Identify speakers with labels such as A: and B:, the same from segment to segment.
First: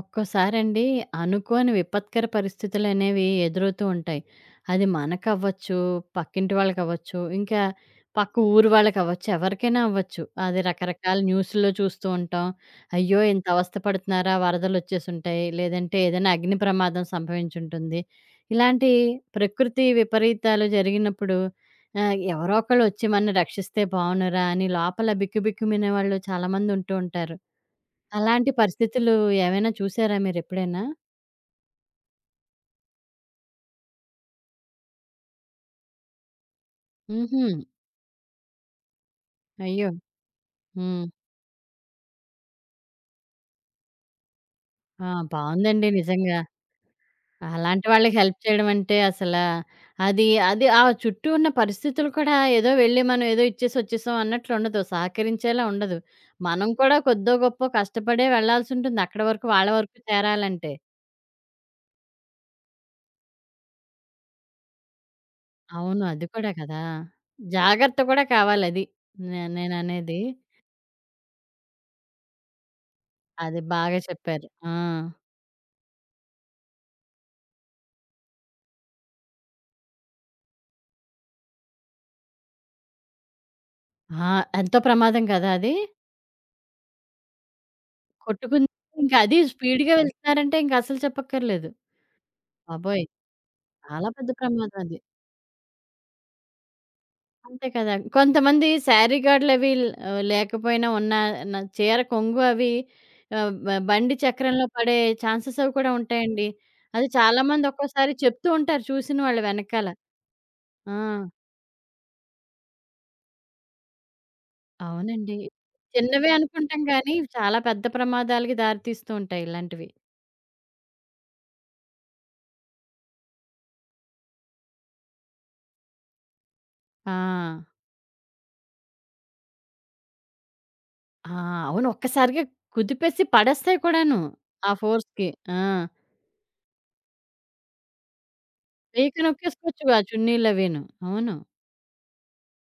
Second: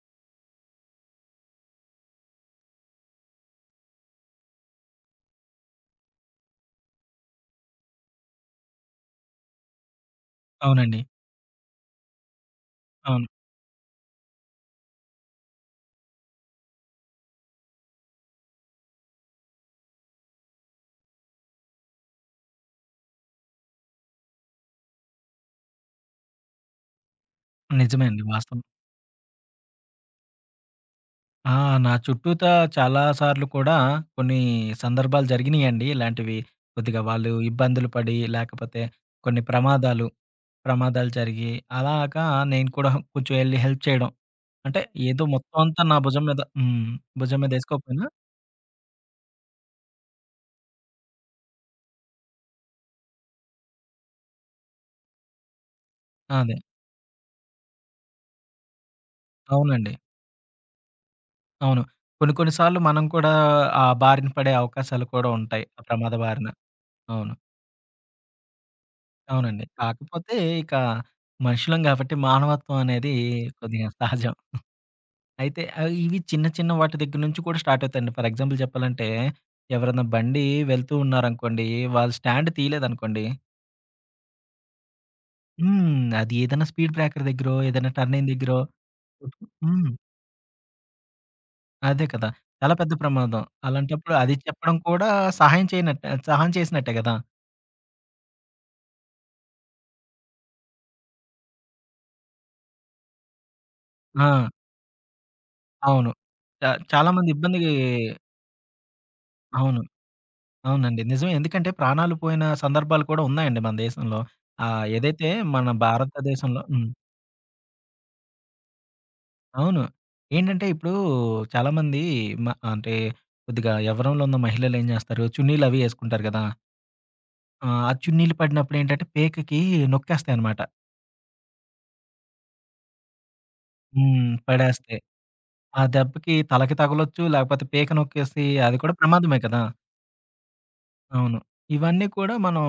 A: ఒక్కోసారండి అనుకోని విపత్కర పరిస్థితులనేవి ఎదురవుతూ ఉంటాయి. అది మనకవ్వచ్చు, పక్కింటి వాళ్ళకవ్వచ్చు, ఇంకా పక్క ఊరు వాళ్ళకవ్వచ్చు, ఎవరికైనా అవ్వచ్చు. అది
B: అవునండి.
A: రకరకాల న్యూస్‌ల్లో చూస్తూ ఉంటాం. అయ్యో!
B: అవును.
A: ఇంత అవస్థ పడుతున్నారా, వరదలొచ్చేసుంటాయి, లేదంటే ఏదైనా అగ్ని ప్రమాదం సంభవించుంటుంది. ఇలాంటి ప్రకృతి విపరీతాలు జరిగినప్పుడు ఎవరో ఒకళ్ళొచ్చి మనల్ని రక్షిస్తే బావున్నురా అని లోపల బిక్కుబిక్కుమనే వాళ్ళు చాలామందుంటూ ఉంటారు.
B: నిజమే అండి.
A: అలాంటి
B: వాస్తవం.
A: పరిస్థితులు ఏవైనా చూసారా మీరెప్పుడైనా?
B: ఆ! నా చుట్టూతా చాలా సార్లు కూడా కొన్ని సందర్భాలు జరిగినియండి ఇలాంటివి. కొద్దిగా వాళ్ళు
A: హుహు.
B: ఇబ్బందులు పడి, లేకపోతే కొన్ని
A: అయ్యో! హ్మ్.
B: ప్రమాదాలు జరిగి, అలాగా నేను కూడా కొంచెం ఎళ్లి హెల్ప్ చేయడం. అంటే
A: ఆ!
B: ఏదో మొత్తం అంతా
A: బావుందండి
B: నా భుజం
A: నిజంగా.
B: మీద భుజం మీద
A: అలాంటి
B: ఏసుకోకపోయినా
A: వాళ్ళకి హెల్ప్ చేయడం అంటే అసలా అది అది ఆ చుట్టూ ఉన్న పరిస్థితులు కూడా ఏదో వెళ్లి మనం ఏదో ఇచ్చేసి వచ్చేసాం అన్నట్లుండదు. సహకరించేలా ఉండదు.
B: అదే.
A: మనం కూడా కొద్దో గొప్పో కష్టపడే వెళ్ళాల్సుంటుంది. అక్కడి వరకు వాళ్ళ
B: అవునండి.
A: వరకు చేరాలంటే.
B: అవును. కొన్ని కొన్ని సార్లు మనం కూడా ఆ బారిన పడే అవకాశాలు కూడా ఉంటాయి. ఆ
A: అవును.
B: ప్రమాద
A: అది
B: బారిన.
A: కూడా కదా!
B: అవును.
A: జాగ్రత్త కూడా కావాలది.
B: అవునండి.
A: నేననేది.
B: కాకపోతే ఇక మనుషులం గాబట్టి మానవత్వం అనేది
A: అది
B: కొద్దిగా
A: బాగా
B: సహజం.
A: చెప్పారు. ఆ!
B: అయితే ఇవి చిన్న చిన్న వాటి దగ్గర నుంచి కూడా స్టార్ట్ అవుతాయండి. ఫర్ ఎగ్జాంపుల్ చెప్పాలంటే ఎవరైనా బండి వెళ్తూ ఉన్నారనుకోండి, వాళ్ళు స్టాండ్ తీయలేదనుకోండి.
A: ఆ! ఎంతో ప్రమాదం కదా అది?
B: హ్మ్. అది ఏదైనా స్పీడ్ బ్రేకర్ దగ్గరో, ఏదైనా టర్నింగ్ దగ్గరో.
A: కొట్టుకుని ఇంక అది
B: హ్మ్.
A: స్పీడ్‌గా వెళ్తున్నారంటే ఇంక అసలు చెప్పక్కర్లేదు.
B: అదే కదా! చాలా పెద్ద
A: బాబోయ్!
B: ప్రమాదం.
A: చాలా
B: అలాంటప్పుడు
A: పెద్ద
B: అది చెప్పడం
A: ప్రమాదం అది.
B: కూడా సహాయం చేయనట్టే సహాయం చేసినట్టే గదా!
A: అంతే కదా! కొంతమంది శారీ గార్డులవి లేకపోయినా ఉన్న చీర కొంగు అవి ఆహ్, బ బండి
B: ఆ!
A: చక్రంలో పడే ఛాన్సెస్ అవి కూడా
B: అవును.
A: ఉంటాయండి.
B: చ
A: అది
B: చాలా మంది
A: చాలామంది
B: ఇబ్బందికి.
A: ఒక్కోసారి చెప్తూ ఉంటారు చూసిన వాళ్ళు
B: అవును.
A: వెనకాల. ఆ!
B: అవునండి. నిజమే. ఎందుకంటే ప్రాణాలు పోయిన సందర్భాలు కూడా ఉన్నాయండి మన దేశంలో. ఏదైతే
A: అవునండి.
B: మన
A: చిన్నవే
B: భారతదేశంలో.
A: అనుకుంటాం
B: హ్మ్.
A: గానీ, చాలా పెద్ద ప్రమాదాలకి దారి తీస్తూ ఉంటాయి
B: అవును.
A: ఇలాంటివి.
B: ఏంటంటే ఇప్పుడు చాలామంది మ అంటే కొద్దిగా యవ్వనంలో ఉన్న మహిళలేం జేస్తారు, చున్నీలవి యేసుకుంటారు గదా!
A: ఆ!
B: ఆ! ఆ చున్నీలు పడినప్పుడేంటంటే పేకకి నొక్కేస్తాయనమాట.
A: ఆ! అవును. ఒక్కసారిగా కుదిపేసి పడేస్తాయి కూడాను.
B: హ్మ్.
A: ఆ
B: పడేస్తాయి.
A: ఫోర్స్‌కి. ఆ!
B: ఆ దెబ్బకి తలకి తగలొచ్చు, లేకపోతే పేక నొక్కేసి అది కూడా
A: పీక
B: ప్రమాదమే కదా!
A: నొక్కేసుకోవచ్చు ఆ చున్నీలవీను. అవును.
B: అవును. ఇవన్నీ కూడా మనం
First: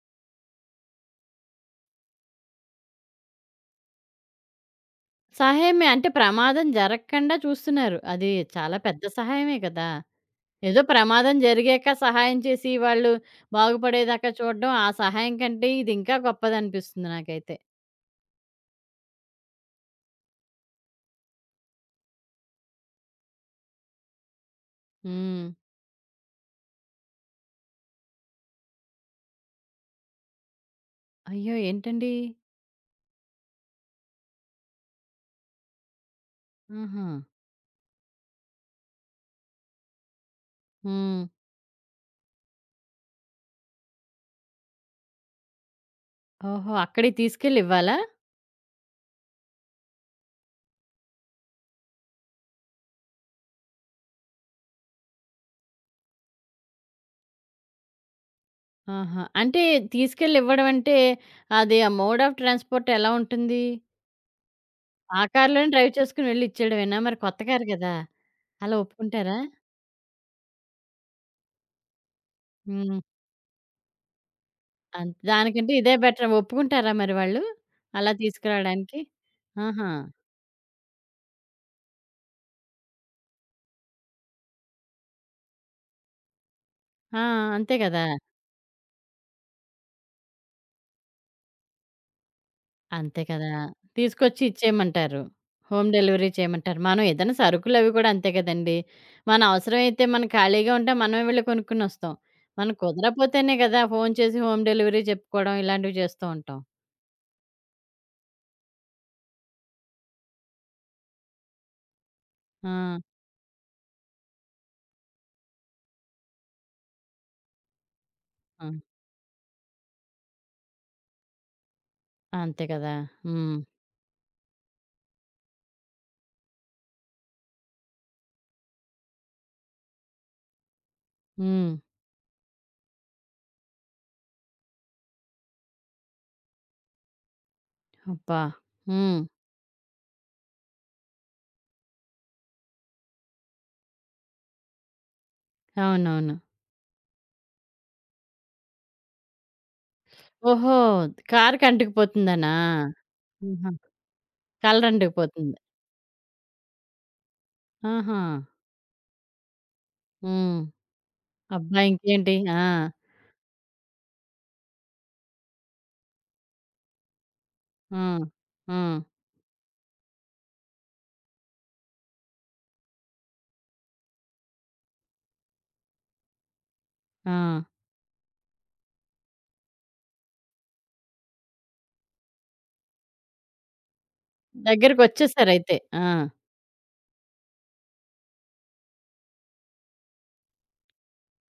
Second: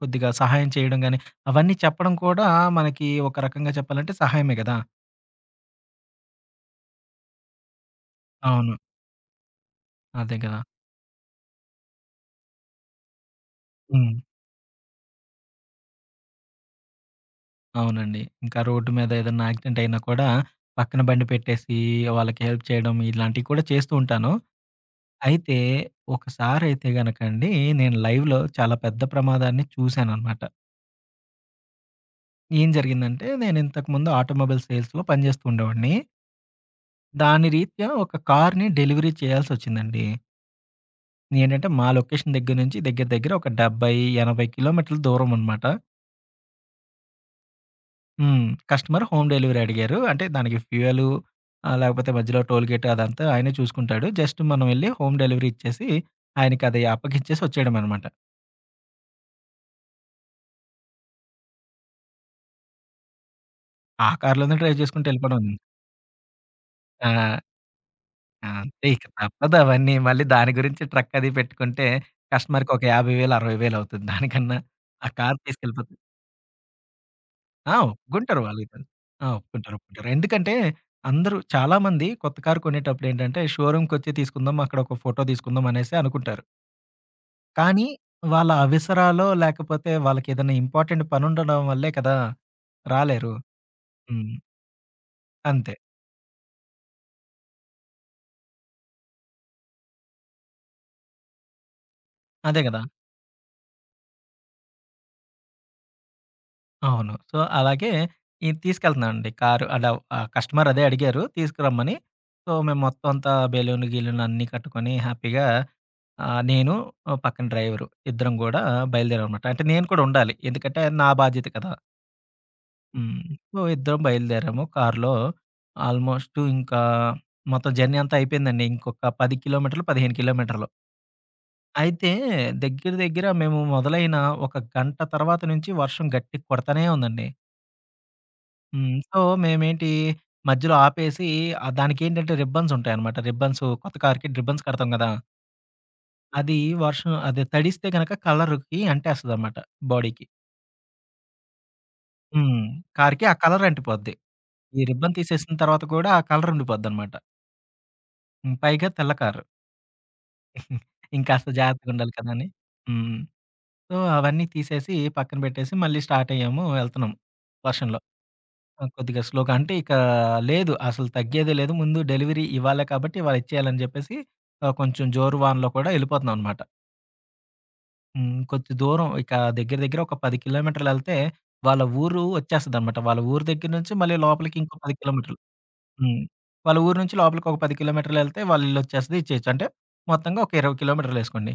B: కొద్దిగా సహాయం చేయడం గాని, అవన్నీ చెప్పడం కూడా మనకి ఒక రకంగా చెప్పాలంటే సహాయమే గదా!
A: సహాయమే. అంటే ప్రమాదం జరగకుండా చూస్తున్నారు. అది
B: అవును.
A: చాలా పెద్ద సహాయమే కదా!
B: అదే గదా!
A: ఏదో ప్రమాదం జరిగాక సహాయం చేసి వాళ్ళు
B: హ్మ్.
A: బాగుపడేదాకా చూడడం, ఆ సహాయం కంటే ఇది ఇంకా గొప్పదనిపిస్తుంది నాకైతే.
B: అవునండి. ఇంకా రోడ్డు మీద ఏదన్నా యాక్సిడెంట్ అయినా కూడా పక్కన బండి పెట్టేసి వాళ్ళకి హెల్ప్ చేయడం ఇలాంటివి కూడా చేస్తూ ఉంటాను.
A: హ్మ్.
B: అయితే ఒకసారైతే గనకండి, నేను లైవ్‌లో చాలా పెద్ద ప్రమాదాన్ని చూశాననమాట.
A: అయ్యో! ఏంటండి?
B: ఏం జరిగిందంటే నేను ఇంతకుముందు ఆటోమొబైల్ సేల్స్‌లో పనిజేస్తూ ఉండేవాడిని.
A: ఆహా!
B: దాని రీత్యా ఒక కార్‌ని డెలివరీ చేయాల్సొచ్చిందండి.
A: హ్మ్.
B: ఏంటంటే మా లొకేషన్ దగ్గర నుంచి దగ్గర దగ్గర ఒక 70, 80 కిలోమీటర్ల దూరమనమాట.
A: ఓహో! అక్కడికి తీసుకెళ్ళి ఇవ్వాలా?
B: హ్మ్. కస్టమర్ హోమ్ డెలివరీ అడిగారు. అంటే దానికి ఫ్యూయలు లేకపోతే మధ్యలో టోల్ గేట్ అదంతా ఆయనే చూసుకుంటాడు. జస్ట్ మనం ఎళ్లి హోమ్ డెలివరీ ఇచ్చేసి, ఆయనకది అప్పగిచ్చేసి వచ్చేయడమనమాట.
A: ఆహా! అంటే తీసుకెళ్ళి ఇవ్వడం అంటే, అది ఆ మోడ్ ఆఫ్ ట్రాన్స్‌పోర్ట్ ఎలా ఉంటుంది?
B: ఆ కార్‌లోనే డ్రైవ్ చేసుకుంటూ
A: ఆ
B: వెళ్ళిపోవడమే.
A: కార్‌లోనే డ్రైవ్ చేసుకొని వెళ్లి ఇచ్చేయడమేనా? మరి
B: ఆ!
A: కొత్త కారు కదా! అలా
B: అంతే ఇక
A: ఒప్పుకుంటారా?
B: తప్పదవన్నీ. మళ్ళీ దాని గురించి ట్రక్ అది పెట్టుకుంటే కస్టమర్‌కి ఒక
A: హ్మ్.
B: 50,000, 60,000 అవుతుంది. దానికన్నా ఆ కార్
A: దానికంటే ఇదే
B: తీసుకెళ్ళిపోతుంది.
A: బెటర్. ఒప్పుకుంటారా మరి వాళ్ళు?
B: ఆ!
A: అలా
B: ఒప్పుకుంటారు వాళ్ళైతే.
A: తీసుకురావడానికి?
B: ఆ! ఒప్పుకుంటారు.
A: ఆహా!
B: ఒప్పుకుంటారు. ఎందుకంటే అందరూ చాలామంది కొత్త కారు కొనేటప్పుడేంటంటే షోరూమ్‌కొచ్చి తీసుకుందాం, అక్కడ ఒక ఫోటో తీసుకుందాం అనేసి అనుకుంటారు.
A: ఆ! అంతే
B: కానీ
A: కదా!
B: వాళ్ళ అవసరాలో, లేకపోతే వాళ్ళకేదైనా ఇంపార్టెంట్ పనుండడం వల్లే కదా!
A: అంతే
B: రాలేరు.
A: కదా!
B: హ్మ్.
A: తీసుకొచ్చి ఇచ్చేయమంటారు.
B: అంతే.
A: హోమ్ డెలివరీ చేయమంటారు. మనం ఏదైనా సరుకులవి కూడా అంతే కదండీ! మన అవసరమైతే మనం ఖాళీగా ఉంటే మనమే వెళ్లి కొనుక్కొనొస్తాం.
B: అదే
A: మనం
B: గదా!
A: కుదరపోతేనే కదా! ఫోను చేసి హోమ్ డెలివరీ చెప్పుకోవడం ఇలాంటివి చేస్తూ ఉంటాం.
B: అవును. సో, అలాగే ఇది తీసుకెళ్తున్నానండి కారు. అలా కస్టమర్ అదే అడిగారు తీసుకురమ్మని. సో, మేము
A: ఆ!
B: మొత్తం అంతా బెలూన్లు, గిలూన్లు అన్నీ కట్టుకొని హ్యాపీగా నేను, ఆ, పక్కన డ్రైవరు ఇద్దరం గూడా
A: ఆ!
B: బయలుదేరామనమాట. అంటే నేను కూడా ఉండాలి. ఎందుకంటే, నా బాధ్యత కదా!
A: అంతే కదా!
B: హ్మ్.
A: హ్మ్.
B: సో, ఇద్దరం బయలుదేరాము కారులో. ఆల్మోస్ట్ ఇంకా మొత్తం జర్నీ అంతా అయిపోయిందండి. ఇంకొక 10 కిలోమీటర్లు, 15 కిలోమీటర్లు.
A: హ్మ్.
B: అయితే దగ్గర దగ్గర మేము మొదలైన ఒక గంట తర్వాత నుంచి వర్షం గట్టిగా కొడతానే ఉందండి.
A: అబ్బా!
B: హ్మ్. సో,
A: హ్మ్.
B: మేమేంటి మధ్యలో ఆపేసి, దానికేంటంటే రిబ్బన్స్ ఉంటాయన్నమాట. రిబ్బన్స్ కొత్త కార్‌కి రిబ్బన్స్ కడతాం గదా!
A: అవునవును.
B: అది వర్షం అదే తడిస్తే గనక కలర్‌కి అంటేస్తదన్నమాట బాడీకి.
A: ఓహో! కారుకి అంటుకుపోతుందనా?
B: హ్మ్. కార్‌కి ఆ కలర్
A: ఆహా!
B: అంటిపోద్ది. ఈ
A: కలర్
B: రిబ్బన్ తీసేసిన
A: అంటుకుపోతుంది.
B: తర్వాత కూడా ఆ కలర్ ఉండిపోద్దన్నమాట.
A: ఆహా!
B: హ్మ్. పైగా తెల్ల కారు.
A: హ్మ్.
B: ఇంకాస్త
A: అబ్బా!
B: జాగ్రత్తగుండాలి కదా
A: ఇంకేంటి?
B: అని.
A: ఆ!
B: హ్మ్. సో, అవన్నీ తీసేసి పక్కన పెట్టేసి మళ్ళీ స్టార్ట్ అయ్యాము. వెళ్తున్నాం
A: ఆ!
B: వర్షంలో.
A: ఆ!
B: ఆ! కొద్దిగా స్లోగా అంటే ఇక లేదు, అసలు తగ్గేదే లేదు. ముందు డెలివరీ ఇవ్వాలే కాబట్టి ఇవాళ ఇచ్చేయాలని చెప్పేసి కొంచెం జోరు వానలో కూడా వెళ్ళిపోతున్నాం అనమాట.
A: ఆ!
B: హ్మ్. కొంచెం దూరం ఇక దగ్గర దగ్గర ఒక 10 కిలోమీటర్లు ఎళ్తే వాళ్ళ ఊరు వచ్చేస్తదనమాట. వాళ్ళ ఊరు దగ్గర నుంచి మళ్ళీ లోపలికి ఇంకో 10 కిలోమీటర్లు.
A: దగ్గరికొచ్చేసారయితే. ఆ!
B: హ్మ్. వాళ్ళ ఊరు నుంచి లోపలికి ఒక 10 కిలోమీటర్లు ఎళ్తే వాళ్ళ ఇల్లు వచ్చేస్తది. ఇచ్చేయొచ్చు. అంటే మొత్తంగా ఒక 20 కిలోమీటర్లేసుకోండి.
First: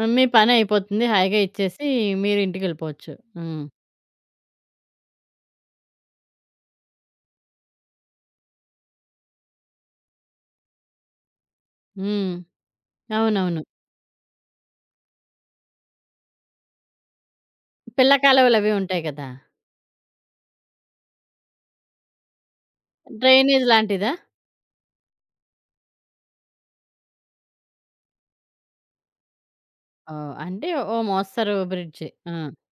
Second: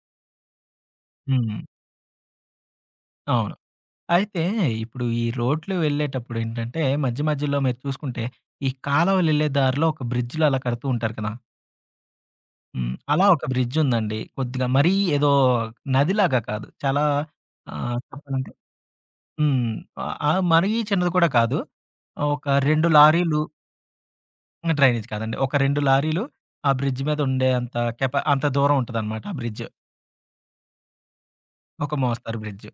A: ఆ, మీ పనయిపోతుంది. హాయిగా
B: హ్మ్.
A: ఇచ్చేసి మీరు ఇంటికెళ్ళిపోవచ్చు.
B: అవును.
A: హ్మ్.
B: అయితే ఇప్పుడు ఈ రోడ్లు వెళ్ళేటప్పుడు ఏంటంటే, మధ్య మధ్యలో మీరు చూసుకుంటే, ఈ కాలవలెళ్ళే దారిలో ఒక బ్రిడ్జ్‌లు అలా కడుతూ ఉంటారు కదా!
A: హ్మ్.
B: హ్మ్. అలా ఒక
A: అవునవును.
B: బ్రిడ్జ్ ఉందండి. కొద్దిగా మరీ ఏదో నదిలాగా కాదు. చాలా
A: పిల్ల
B: చెప్పాలంటే
A: కాలువలవి ఉంటాయి కదా!
B: హ్మ్. ఆహ్, ఆహ్, మరీ చిన్నది కూడా కాదు. ఒక 2 లారీలు
A: డ్రైనేజ్ లాంటిదా?
B: డ్రైనేజ్ కాదండి. ఒక 2 లారీలు ఆ బ్రిడ్జ్ మీద ఉండే అంత కెపా అంత దూరం ఉంటదనమాట ఆ బ్రిడ్జ్.
A: ఓహ్! అంటే ఓ మోస్తరు
B: ఒక
A: బ్రిడ్జి. ఆ!
B: మోస్తరు బ్రిడ్జ్.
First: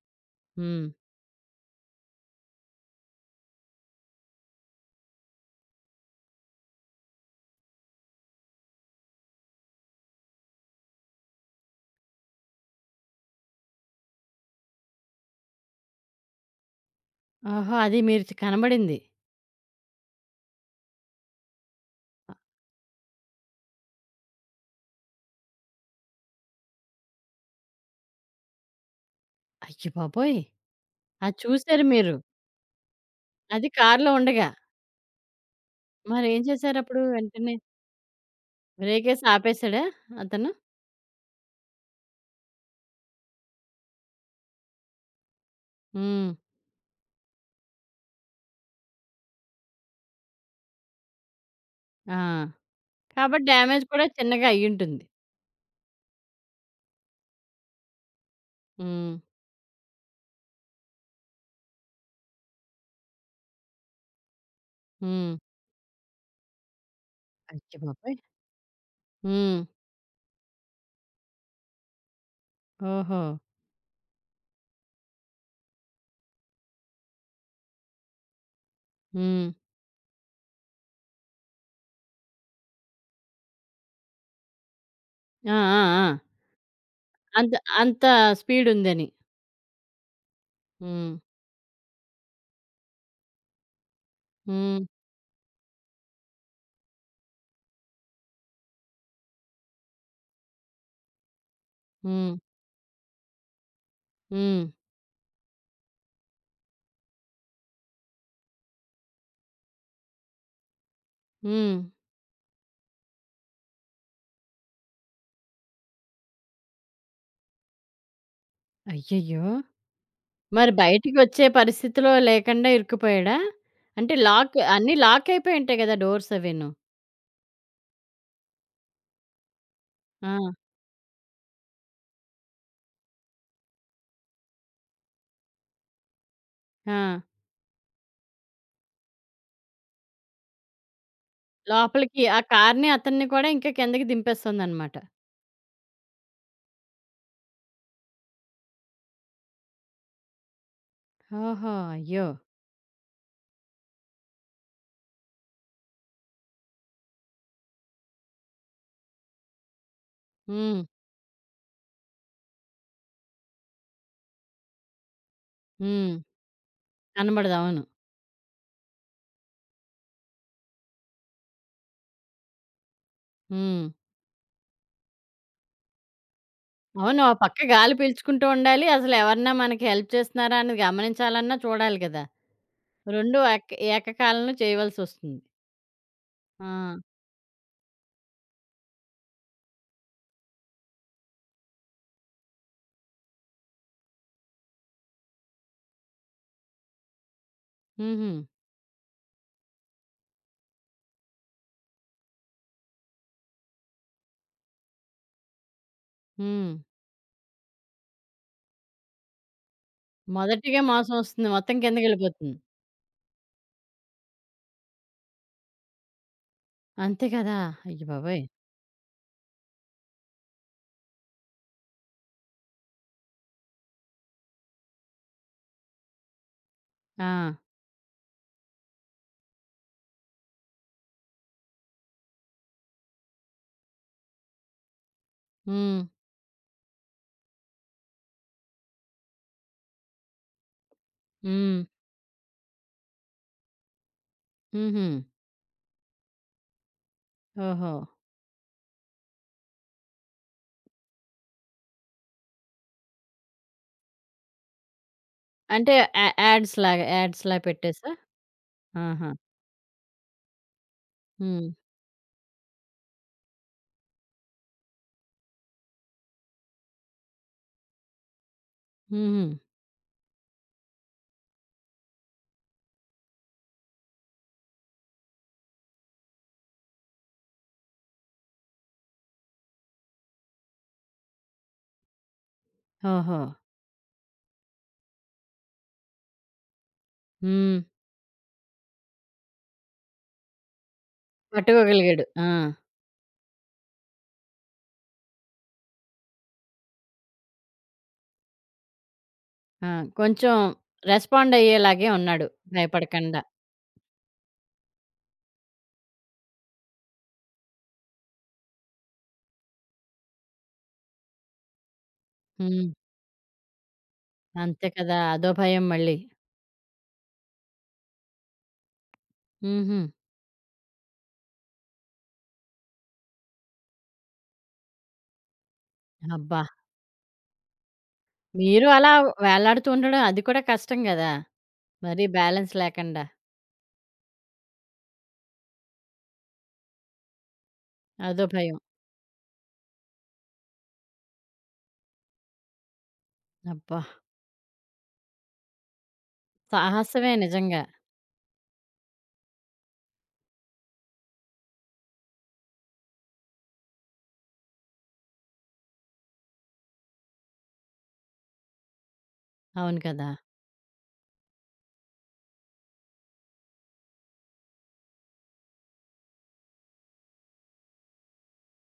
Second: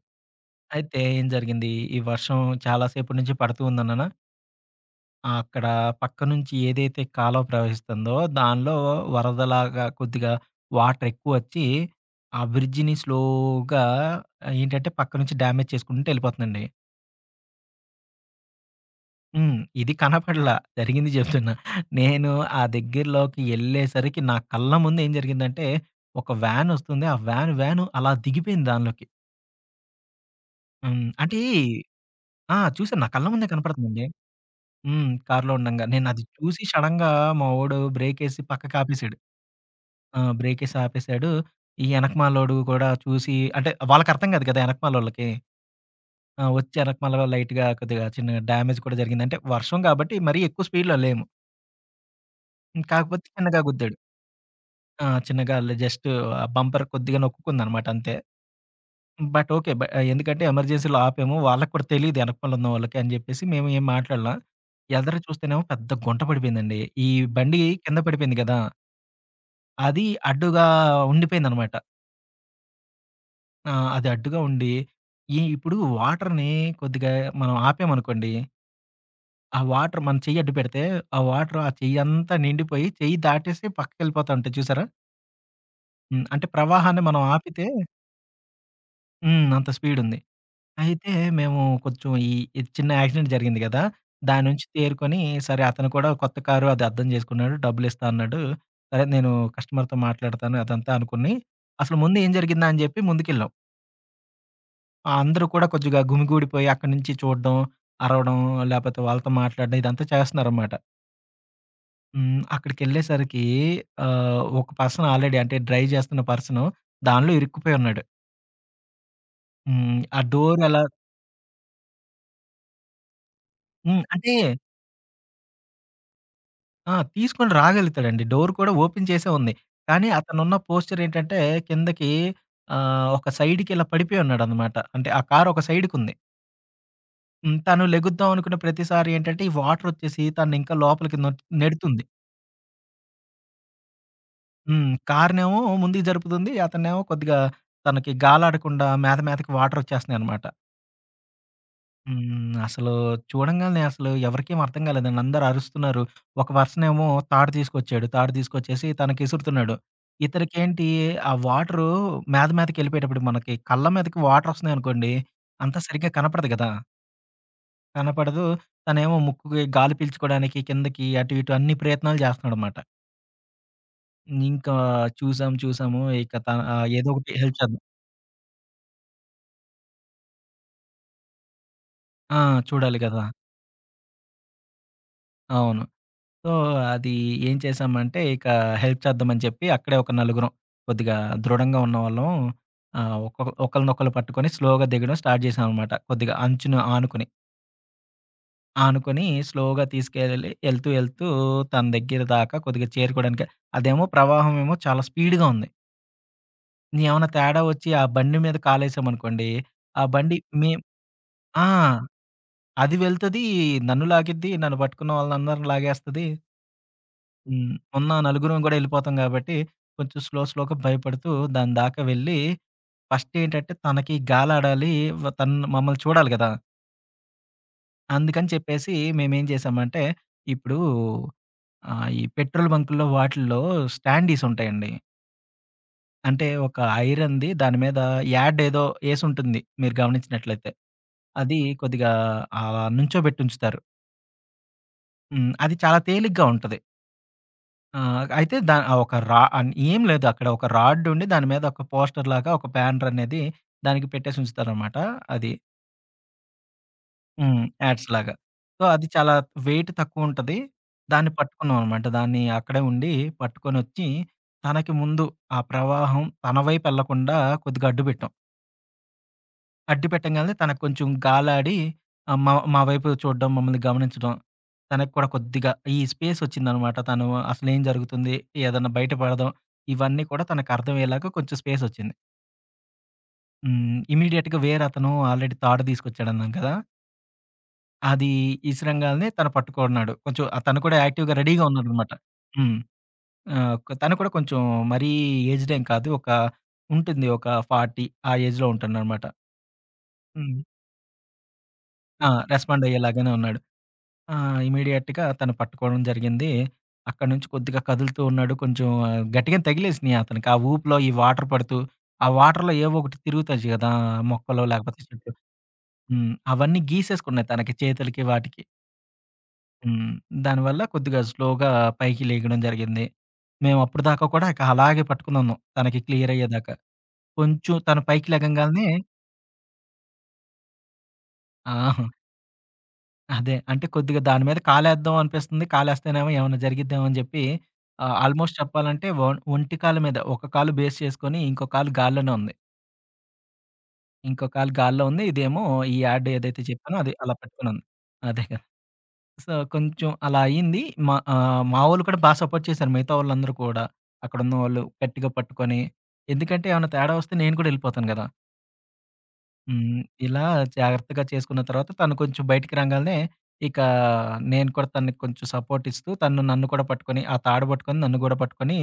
A: హ్మ్.
B: అయితే ఏం జరిగింది? ఈ వర్షం చాలా సేపటి నుంచి పడుతూ ఉందన్నానా! ఆ! అక్కడ పక్క నుంచి ఏదైతే కాలువ ప్రవహిస్తుందో, దానిలో వరదలాగా కొద్దిగా వాటర్ ఎక్కువొచ్చి, ఆ బ్రిడ్జిని స్లోగా, ఏంటంటే పక్క నుంచి డ్యామేజ్ చేసుకుంటూ ఎళ్ళిపోతుందండి.
A: ఓహో! అది మీరు కనబడింది.
B: హ్మ్. ఇది కనపడలా జరిగింది చెప్తున్నా. నేను ఆ దగ్గరలోకి ఎళ్ళేసరికి నా కళ్ళ ముందు ఏం జరిగిందంటే, ఒక వ్యానొస్తుంది. ఆ వ్యాను వ్యాను అలా దిగిపోయింది దానిలోకి.
A: అయ్యబాబోయ్!
B: హ్మ్.
A: అది
B: అంటే
A: చూసారు మీరు.
B: ఆ! చూసాను. నా కళ్ళ ముందే
A: అది
B: కనపడుతుందండి.
A: కారులో ఉండగా.
B: హ్మ్. కారులో ఉండంగా. నేనది
A: మరేం
B: చూసి
A: చేశారప్పుడు
B: సడెన్‌గా మా
A: వెంటనే?
B: వోడు బ్రేకేసి పక్కకాపేసాడు.
A: బ్రేకేసి ఆపేసాడా
B: ఆ!
A: అతను?
B: బ్రేకేసి ఆపేసాడు. ఈ ఎనకమాలోడు కూడా చూసి అంటే వాళ్ళకర్థం కాదు కదా ఎనకమాలోళ్ళకి.
A: హ్మ్.
B: ఆ! వచ్చి ఎనకమాల లైట్‌గా కొద్దిగా చిన్న డ్యామేజ్ కూడా జరిగింది. అంటే వర్షం కాబట్టి మరీ ఎక్కువ స్పీడ్‌లో లేము.
A: ఆ!
B: కాకపోతే
A: కాబట్టి
B: చిన్నగా
A: డ్యామేజ్
B: గుద్దాడు.
A: కూడా చిన్నగా అయ్యుంటుంది.
B: ఆ! చిన్నగా అలా జస్ట్ ఆ బంపర్ కొద్దిగా నొక్కుకుందనమాట అంతే.
A: హ్మ్.
B: But okay. ఎందుకంటే ఎమర్జెన్సీలో ఆపాము. వాళ్ళకి కూడా తెలీదు ఎనకమాల ఉన్న వాళ్ళకి అని చెప్పేసి మేము ఏం మాట్లాడలా. ఎదర
A: హ్మ్.
B: చూస్తేనేమో పెద్ద గుంట పడిపోయిందండి. ఈ బండి కింద
A: అయ్యబాబోయ్!
B: పడిపోయింది కదా!
A: హ్మ్.
B: అది అడ్డుగా ఉండిపోయిందనమాట.
A: ఓహో!
B: ఆ! అది అడ్డుగా ఉండి, ఈ ఇప్పుడు వాటర్‌ని కొద్దిగా మనం ఆపామనుకోండి,
A: హ్మ్.
B: ఆ వాటర్ మన చెయ్యి అడ్డు పెడితే, ఆ వాటర్ ఆ చెయ్యంతా నిండిపోయి, చెయ్యి దాటేసి పక్కకెళ్ళిపోతా ఉంటాయి చూసారా?
A: ఆ! ఆ! ఆ!
B: హ్మ్. అంటే ప్రవాహాన్ని మనం
A: అంత
B: ఆపితే
A: అంత స్పీడ్ ఉందని.
B: హ్మ్, అంత స్పీడుంది. అయితే
A: హ్మ్.
B: మేము కొంచెం ఈ ఇది చిన్న యాక్సిడెంట్ జరిగింది గదా! దాని నుంచి
A: హ్మ్.
B: తేరుకొని, సరే అతను కూడా కొత్త కారు అది అర్థం చేసుకున్నాడు. డబ్బులిస్తా అన్నాడు. సరే నేను కస్టమర్‌తో మాట్లాడతాను అదంతా అనుకుని, అసలు ముందు ఏం
A: హ్మ్.
B: జరిగిందా అని చెప్పి ముందుకెళ్ళాం.
A: హ్మ్.
B: ఆ! అందరూ కూడా కొద్దిగా గుమిగూడిపోయి అక్కడి నుంచి చూడడం, అరవడం, లేపోతే వాళ్ళతో మాట్లాడడం ఇదంతా చేస్తన్నారనమాట.
A: హ్మ్.
B: హ్మ్. అక్కడికెళ్ళేసరికి ఒక పర్సన్ ఆల్రెడీ అంటే డ్రైవ్ చేస్తున్న పర్సను దానిలో ఇరుక్కుపోయి ఉన్నాడు.
A: అయ్యయ్యో!
B: హ్మ్. ఆ డోర్
A: మరి
B: ఎలా
A: బయటికొచ్చే పరిస్థితిలో లేకుండా ఇరుక్కుపోయాడా?
B: హ్మ్.
A: అంటే
B: అంటే
A: లాక్ అన్నీ లాక్ అయిపోయి ఉంటాయి కదా! డోర్స్ అవిను.
B: ఆ! తీసుకొని రాగలుగుతాడండి. డోర్ కూడా ఓపెన్ చేసే ఉంది. కానీ
A: ఆ!
B: అతనున్న పోస్చర్ ఏంటంటే కిందకి ఒక సైడ్‌కి ఇలా పడిపోయి ఉన్నాడనమాట. అంటే ఆ కారు ఒక సైడ్‌కుంది.
A: ఆ!
B: హ్మ్. తను లెగుద్దాం అనుకున్న ప్రతిసారి ఏంటంటే ఈ వాటర్ వచ్చేసి తననింకా లోపలికి నెడుతుంది.
A: లోపలికి ఆ కార్‌ని అతన్ని కూడా ఇంకా కిందకి
B: హ్మ్.
A: దింపేస్తుందనమాట.
B: కార్‌నేమో ముందుకు జరుపుతుంది. అతన్నేమో కొద్దిగా తనకి గాలాడకుండా మీద మీదకి వాటరొచ్చేస్తున్నాయనమాట.
A: ఓహో! అయ్యో!
B: హ్మ్. అసలు చూడంగాల్నే అసలు ఎవరికేం అర్థం కాలేదండి. అందరూ అరుస్తున్నారు. ఒక పర్సనేమో తాడు తీసుకొచ్చాడు. తాడు తీసుకొచ్చేసి తనకిసురుతున్నాడు.
A: హ్మ్.
B: ఇతనికేంటి ఆ వాటరు మీద మీదకెళ్ళిపోయేటప్పుడు మనకి కళ్ళ మీదకి వాటరొస్తున్నాయనుకోండి, అంతా సరిగ్గా
A: హ్మ్.
B: కనపడదు కదా!
A: కనబడదు. అవును.
B: కనపడదు. తనేమో ముక్కుకి గాలి పీల్చుకోవడానికి కిందకి అటు ఇటు అన్ని ప్రయత్నాలు చేస్తున్నాడనమాట.
A: హ్మ్.
B: ఇంకా చూసాము ఇక ఏదో
A: అవును. ఓ
B: ఒకటి హెల్ప్
A: పక్క
B: చేద్దాం.
A: గాలి పీల్చుకుంటూ ఉండాలి. అసలు ఎవరన్నా మనకి హెల్ప్ చేస్తున్నారా అని గమనించాలన్నా చూడాలి కదా!
B: ఆ! చూడాలి గదా!
A: 2 ఏకకాలంలో చేయవలసొస్తుంది.
B: అవును. సో,
A: ఆ!
B: అది ఏం చేశామంటే, ఇక హెల్ప్ చేద్దామని చెప్పి అక్కడే ఒక నలుగురం కొద్దిగా దృఢంగా ఉన్నవాళ్ళం ఒక ఒకళ్ళనొకళ్ళు పట్టుకొని స్లోగా దిగడం స్టార్ట్ చేశామనమాట. కొద్దిగా అంచున ఆనుకొని.
A: హుహు.
B: ఆనుకొని స్లోగా తీసుకెళ్ళి ఎళ్తూ, ఎళ్తూ తన దగ్గర దాకా కొద్దిగా చేరుకోవడానికి అదేమో ప్రవాహం ఏమో చాలా స్పీడ్‌గా ఉంది.
A: హ్మ్.
B: ఏమన్నా తేడా వచ్చి ఆ బండి మీద కాలేసామనుకోండి, ఆ బండి మేం
A: మొదటిగా మోసం వస్తుంది.
B: ఆ!
A: మొత్తం కిందకెళ్ళిపోతుంది.
B: అది వెళ్తది, నన్ను లాగిద్ది, నన్ను పట్టుకున్న వాళ్ళందరిని లాగేస్తది.
A: అంతే కదా!
B: హ్మ్.
A: అయ్య
B: ఉన్న
A: బాబోయ్!
B: నలుగురం గూడా ఎళ్ళిపోతాం గాబట్టి, కొంచెం స్లోగా భయపడుతూ దాని దాకా వెళ్ళి, ఫస్టేంటంటే తనకి గాలాడాలి. తను మమ్మల్ని చూడాలి గదా!
A: ఆ!
B: అందుకని చెప్పేసి మేమేం జేశామంటే, ఇప్పుడు ఈ పెట్రోల్ బంకుల్లో వాటిల్లో స్టాండీస్ ఉంటాయండి.
A: హ్మ్.
B: అంటే ఒక ఐరన్‌ది దాని మీద యాడ్ ఏదో యేసుంటుంది మీరు గమనించినట్లయితే. అది
A: హ్మ్.
B: కొద్దిగా నుంచోబెట్టుంచుతారు.
A: హుహు.
B: హ్మ్. అది చాలా తేలిగ్గా ఉంటది.
A: ఓహో!
B: ఆ! అయితే దా ఆ ఒక రా అన్ ఏం లేదు, అక్కడ ఒక రాడ్ ఉండి దాని మీద ఒక పోస్టర్ లాగా ఒక బ్యానర్ అనేది దానికి పెట్టేసి ఉంచుతారనమాట. అది.
A: అంటే యా యాడ్స్‌లాగా యాడ్స్‌లా
B: హ్మ్. యాడ్స్
A: పెట్టేసా?
B: లాగా. సో, అది
A: ఆహా!
B: చాలా వెయిట్ తక్కువుంటది. దాన్ని
A: హ్మ్.
B: పట్టుకున్నామనమాట. దాన్ని అక్కడే ఉండి పట్టుకొనొచ్చి తనకి ముందు ఆ ప్రవాహం తన వైపు ఎళ్ళకుండా కొద్దిగా అడ్డుపెట్టాం.
A: హుహు.
B: అడ్డు పెట్టంగాల్నే తనకు కొంచెం గాలాడి, మా మా వైపు చూడడం, మమ్మల్ని గమనించడం. తనకు కూడా కొద్దిగా ఈ స్పేస్ వచ్చిందనమాట. తను అసలేం జరుగుతుంది, ఏదన్నా బయట పడదాం, ఇవన్నీ కూడా తనకర్థమయ్యేలాగా కొంచెం స్పేస్ వచ్చింది.
A: ఓహో!
B: హ్మ్. ఇమ్మీడియేట్‌గా వేరతను ఆల్రెడీ తాడు తీసుకొచ్చాడన్నాను కదా!
A: హ్మ్.
B: అది ఇసిరంగాల్నే తను పట్టుకున్నాడు. కొంచెం ఆ తను కూడా యాక్టివ్‌గా రెడీగా ఉన్నాడనమాట.
A: పట్టుకోగలిగాడు. ఆ!
B: హ్మ్. తను కూడా కొంచెం మరీ ఏజ్డ్ ఏం కాదు. ఒక ఉంటుంది ఒక 40 ఆ ఏజ్‌లో ఉంటాడనమాట.
A: ఆ! కొంచెం
B: హ్మ్.
A: రెస్పాండ్ అయ్యేలాగే
B: ఆ!
A: ఉన్నాడు
B: రెస్పాండ్ అయ్యేలాగానే
A: భయపడకండా.
B: ఉన్నాడు. ఆ! ఇమ్మీడియేట్‌గా తను పట్టుకోవడం జరిగింది. అక్కడి నుంచి కొద్దిగా కదులుతూ ఉన్నాడు. కొంచెం గట్టిగానే తగిలేసినియి అతనికి. ఆ ఊపులో ఈ వాటర్ పడుతూ, ఆ వాటర్‌లో
A: హ్మ్.
B: ఏవో ఒకటి తిరుగుతాయి గదా! మొక్కలు
A: అంతే
B: లేకపోతే
A: కదా!
B: చెట్లు.
A: అదో భయం మళ్ళీ.
B: హ్మ్. అవన్నీ గీసేసుకున్నాయి తనకి చేతులకి వాటికి.
A: హుహు.
B: హ్మ్. దానివల్ల కొద్దిగా స్లోగా పైకి లెగడం జరిగింది. మేము అప్పటిదాకా కూడా ఇక అలాగే పట్టుకునున్నాం, తనకి క్లియర్
A: అబ్బా!
B: అయ్యేదాకా. కొంచెం తను పైకి
A: మీరు
B: లెగంగాల్నే
A: అలా వేలాడుతూ ఉండడం అది కూడా కష్టం గదా!
B: ఆ!
A: మరి బ్యాలెన్స్ లేకుండా.
B: అదే. అంటే కొద్దిగా దాని మీద కాలేద్దాం అనిపిస్తుంది. కాలేస్తేనేమో ఏమన్నా జరిగిద్దేమో అని జెప్పి
A: అదో
B: ఆల్‌మోస్ట్
A: భయం.
B: చెప్పాలంటే ఒంటి కాలు మీద ఒక కాలు బేస్ చేసుకొని ఇంకో కాలు గాల్లోనే ఉంది.
A: అబ్బా!
B: ఇంకో కాలు గాల్లో ఉంది. ఇదేమో ఈ యాడ్ ఏదైతే చెప్పానో అది
A: సాహసమే
B: అలా పట్టుకునుంది.
A: నిజంగా.
B: అదే కదా! సో, కొంచెం అలా అయింది. మా మావోళ్ళు కూడా బా సపోర్ట్ చేశారు. మిగతా వాళ్ళందరూ కూడా. అక్కడున్నవాళ్ళు గట్టిగా పట్టుకొని, ఎందుకంటే ఏమన్నా తేడా వస్తే నేను కూడా ఎళ్ళిపోతాను గదా! హ్మ్.
A: అవును కదా!
B: ఇలా జాగ్రత్తగా చేసుకున్న తర్వాత తను కొంచెం బయటికి రాంగాల్నే, ఇక నేను కూడా తనకి కొంచెం సపోర్ట్ ఇస్తూ, తను నన్ను కూడా పట్టుకొని, ఆ తాడు పట్టుకొని, నన్ను గూడా పట్టుకొని,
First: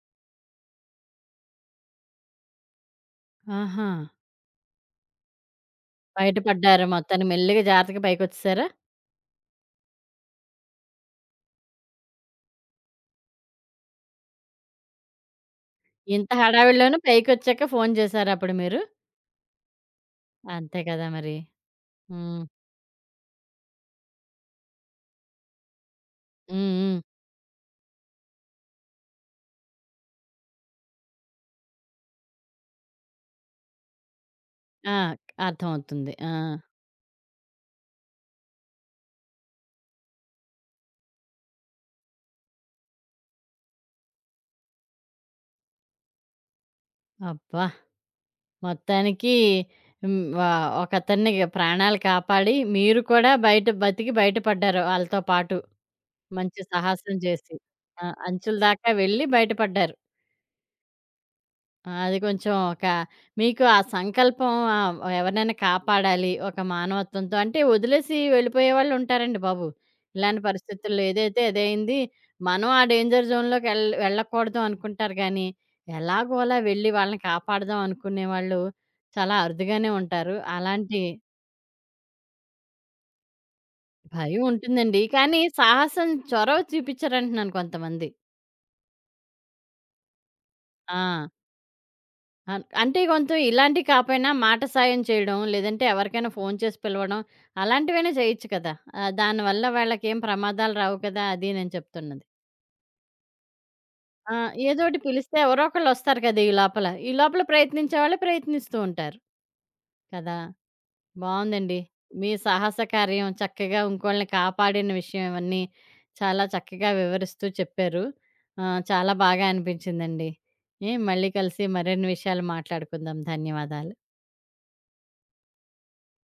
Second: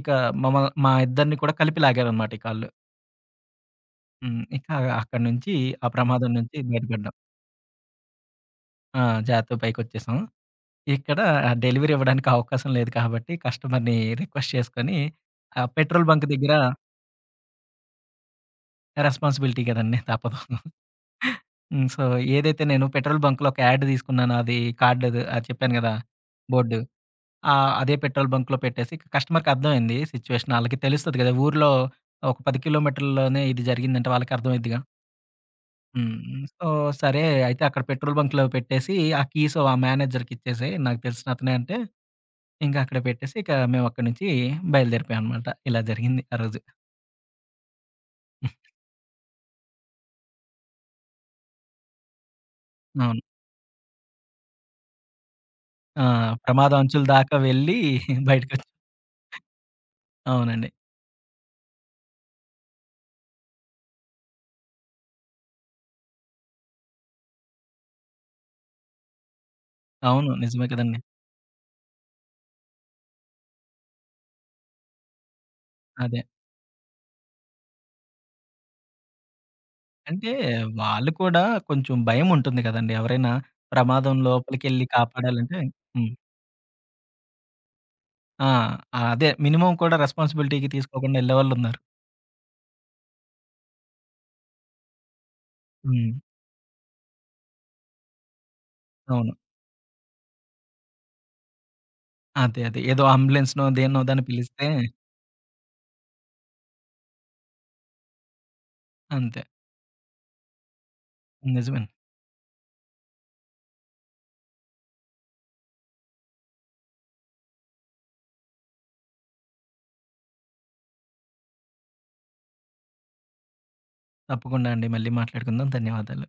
B: ఇక మా ఇద్దరిని కూడా కలిపి లాగారనమాట ఇక ఆళ్ళు.
A: ఆహా!
B: హ్మ్. ఇక అక్కడి నుంచి ఆ ప్రమాదం నుంచి
A: బయటపడ్డారు
B: బయటపడ్డాం.
A: మొత్తానికి మెల్లిగా జాగ్రత్తగా పైకొచ్చేసారా?
B: ఆ! జాగ్రత్తగా పైకొచ్చేసాం. ఇక్కడ డెలివరీ ఇవ్వడానికి అవకాశం లేదు కాబట్టి, కస్టమర్‌ని రిక్వెస్ట్ చేసుకొని, ఆ పెట్రోల్ బంక్
A: ఇంత
B: దగ్గర
A: హడావిడిలోనే పైకొచ్చాక ఫోను చేసారా అప్పుడు మీరు?
B: రెస్పాన్సిబిలిటీ గదండీ తప్పదు.
A: అంతే కదా మరి.
B: హ్మ్. సో,
A: హ్మ్.
B: ఏదైతే నేను పెట్రోల్ బంక్‌లో ఒక యాడ్ తీసుకున్నానో అది కార్డ్ అది అది చెప్పాను గదా!
A: హ్మ్.
B: బోర్డు.
A: హ్మ్.
B: అదే పెట్రోల్ బంక్‌లో పెట్టేసి కస్టమర్‌కి అర్థమైంది సిట్యుయేషన్. ఆళ్ళకి తెలుస్తది గదా! ఊర్లో ఒక 10 కిలోమీటర్లలోనే ఇది జరిగిందంటే వాళ్ళకి అర్థమైద్దిగా.
A: ఆ! అర్థమవుతుంది. ఆ!
B: హ్మ్. సో, సరే అయితే అక్కడ పెట్రోల్ బంక్‌లో పెట్టేసి ఆ కీస్ ఆ మేనేజర్‌కి ఇచ్చేసేయి, నాకు తెలిసిన అతనే, అంటే ఇంక అక్కడ పెట్టేసి ఇక మేము అక్కడి నుంచి బయలుదేరిపోయాం అనమాట. ఇలా జరిగింది ఆ రోజు.
A: అబ్బా! మొత్తానికి హ్మ్. ఒకతన్ని ప్రాణాలు కాపాడి, మీరు
B: అవును.
A: కూడా బయట బతికి బయట పడ్డారు ఆళ్ళతో పాటు.
B: ఆ!
A: మంచి
B: ప్రమాదం అంచుల
A: సాహసం
B: దాకా
A: చేసి.
B: వెళ్ళి
A: ఆ! అంచుల
B: బయటకొచ్చాం.
A: దాకా వెళ్ళి బయటపడ్డారు.
B: అవునండి.
A: ఆ! అది కొంచెం ఒక మీకు ఆ సంకల్పం ఎవరినైనా కాపాడాలి ఒక మానవత్వంతో అంటే వదిలేసి వెళ్ళిపోయేవాళ్ళు ఉంటారండి బాబు.
B: అవును.
A: ఇలాంటి
B: నిజమే కదండీ.
A: పరిస్థితుల్లో ఏదైతే అదయింది. మనం ఆ డేంజర్ జోన్‌లోకి వెళ్ళకూడదు అనుకుంటారు గానీ,
B: అదే.
A: ఎలాగోలా వెళ్ళి వాళ్ళని కాపాడదాం అనుకునేవాళ్ళు చాలా అరుదుగానే
B: అంటే
A: ఉంటారు. అలాంటి
B: వాళ్ళు కూడా కొంచెం భయముంటుంది కదండీ! ఎవరైనా ప్రమాదం
A: భయం
B: లోపలికెళ్ళి
A: ఉంటుందండి. కానీ
B: కాపాడాలంటే
A: సాహసం
B: హ్మ్.
A: చొరవ చూపించరంటున్నాను కొంతమంది.
B: ఆ! ఆ, అదే మినిమమ్ కూడా రెస్పాన్సిబిలిటీకి తీసుకోకుండా
A: ఆ!
B: ఎళ్ళేవాళ్ళున్నారు.
A: అంటే కొంత ఇలాంటివి కాపోయినా మాట సాయం చేయడం, లేదంటే
B: హ్మ్.
A: ఎవరికైనా ఫోను చేసి పిలవడం అలాంటివైనా చేయొచ్చు కదా!
B: అవును.
A: దానివల్ల వాళ్ళకేం ప్రమాదాలు రావు కదా! అది నేను చెప్తున్నది.
B: అదే. అదే. ఏదో అంబులెన్స్‌నో దేన్నో దాన్ని
A: ఆ!
B: పిలిస్తే
A: ఏదోటి పిలిస్తే ఎవరో ఒకళ్ళొస్తారు కదా! ఈ లోపల. ఈ లోపల ప్రయత్నించే వాళ్ళు ప్రయత్నిస్తూ ఉంటారు.
B: అంతే.
A: కదా! బావుందండి.
B: నిజమే.
A: మీ సాహస కార్యం చక్కగా ఇంకోళ్ళని కాపాడిన విషయం ఇవన్నీ చాలా చక్కగా వివరిస్తూ చెప్పారు. చాలా బాగా అనిపించిందండి. ఏ మళ్ళీ కలిసి మరిన్ని విషయాలు మాట్లాడుకుందాం. ధన్యవాదాలు.
B: తప్పకుండా అండి. మళ్ళీ మాట్లాడుకుందాం. ధన్యవాదాలు.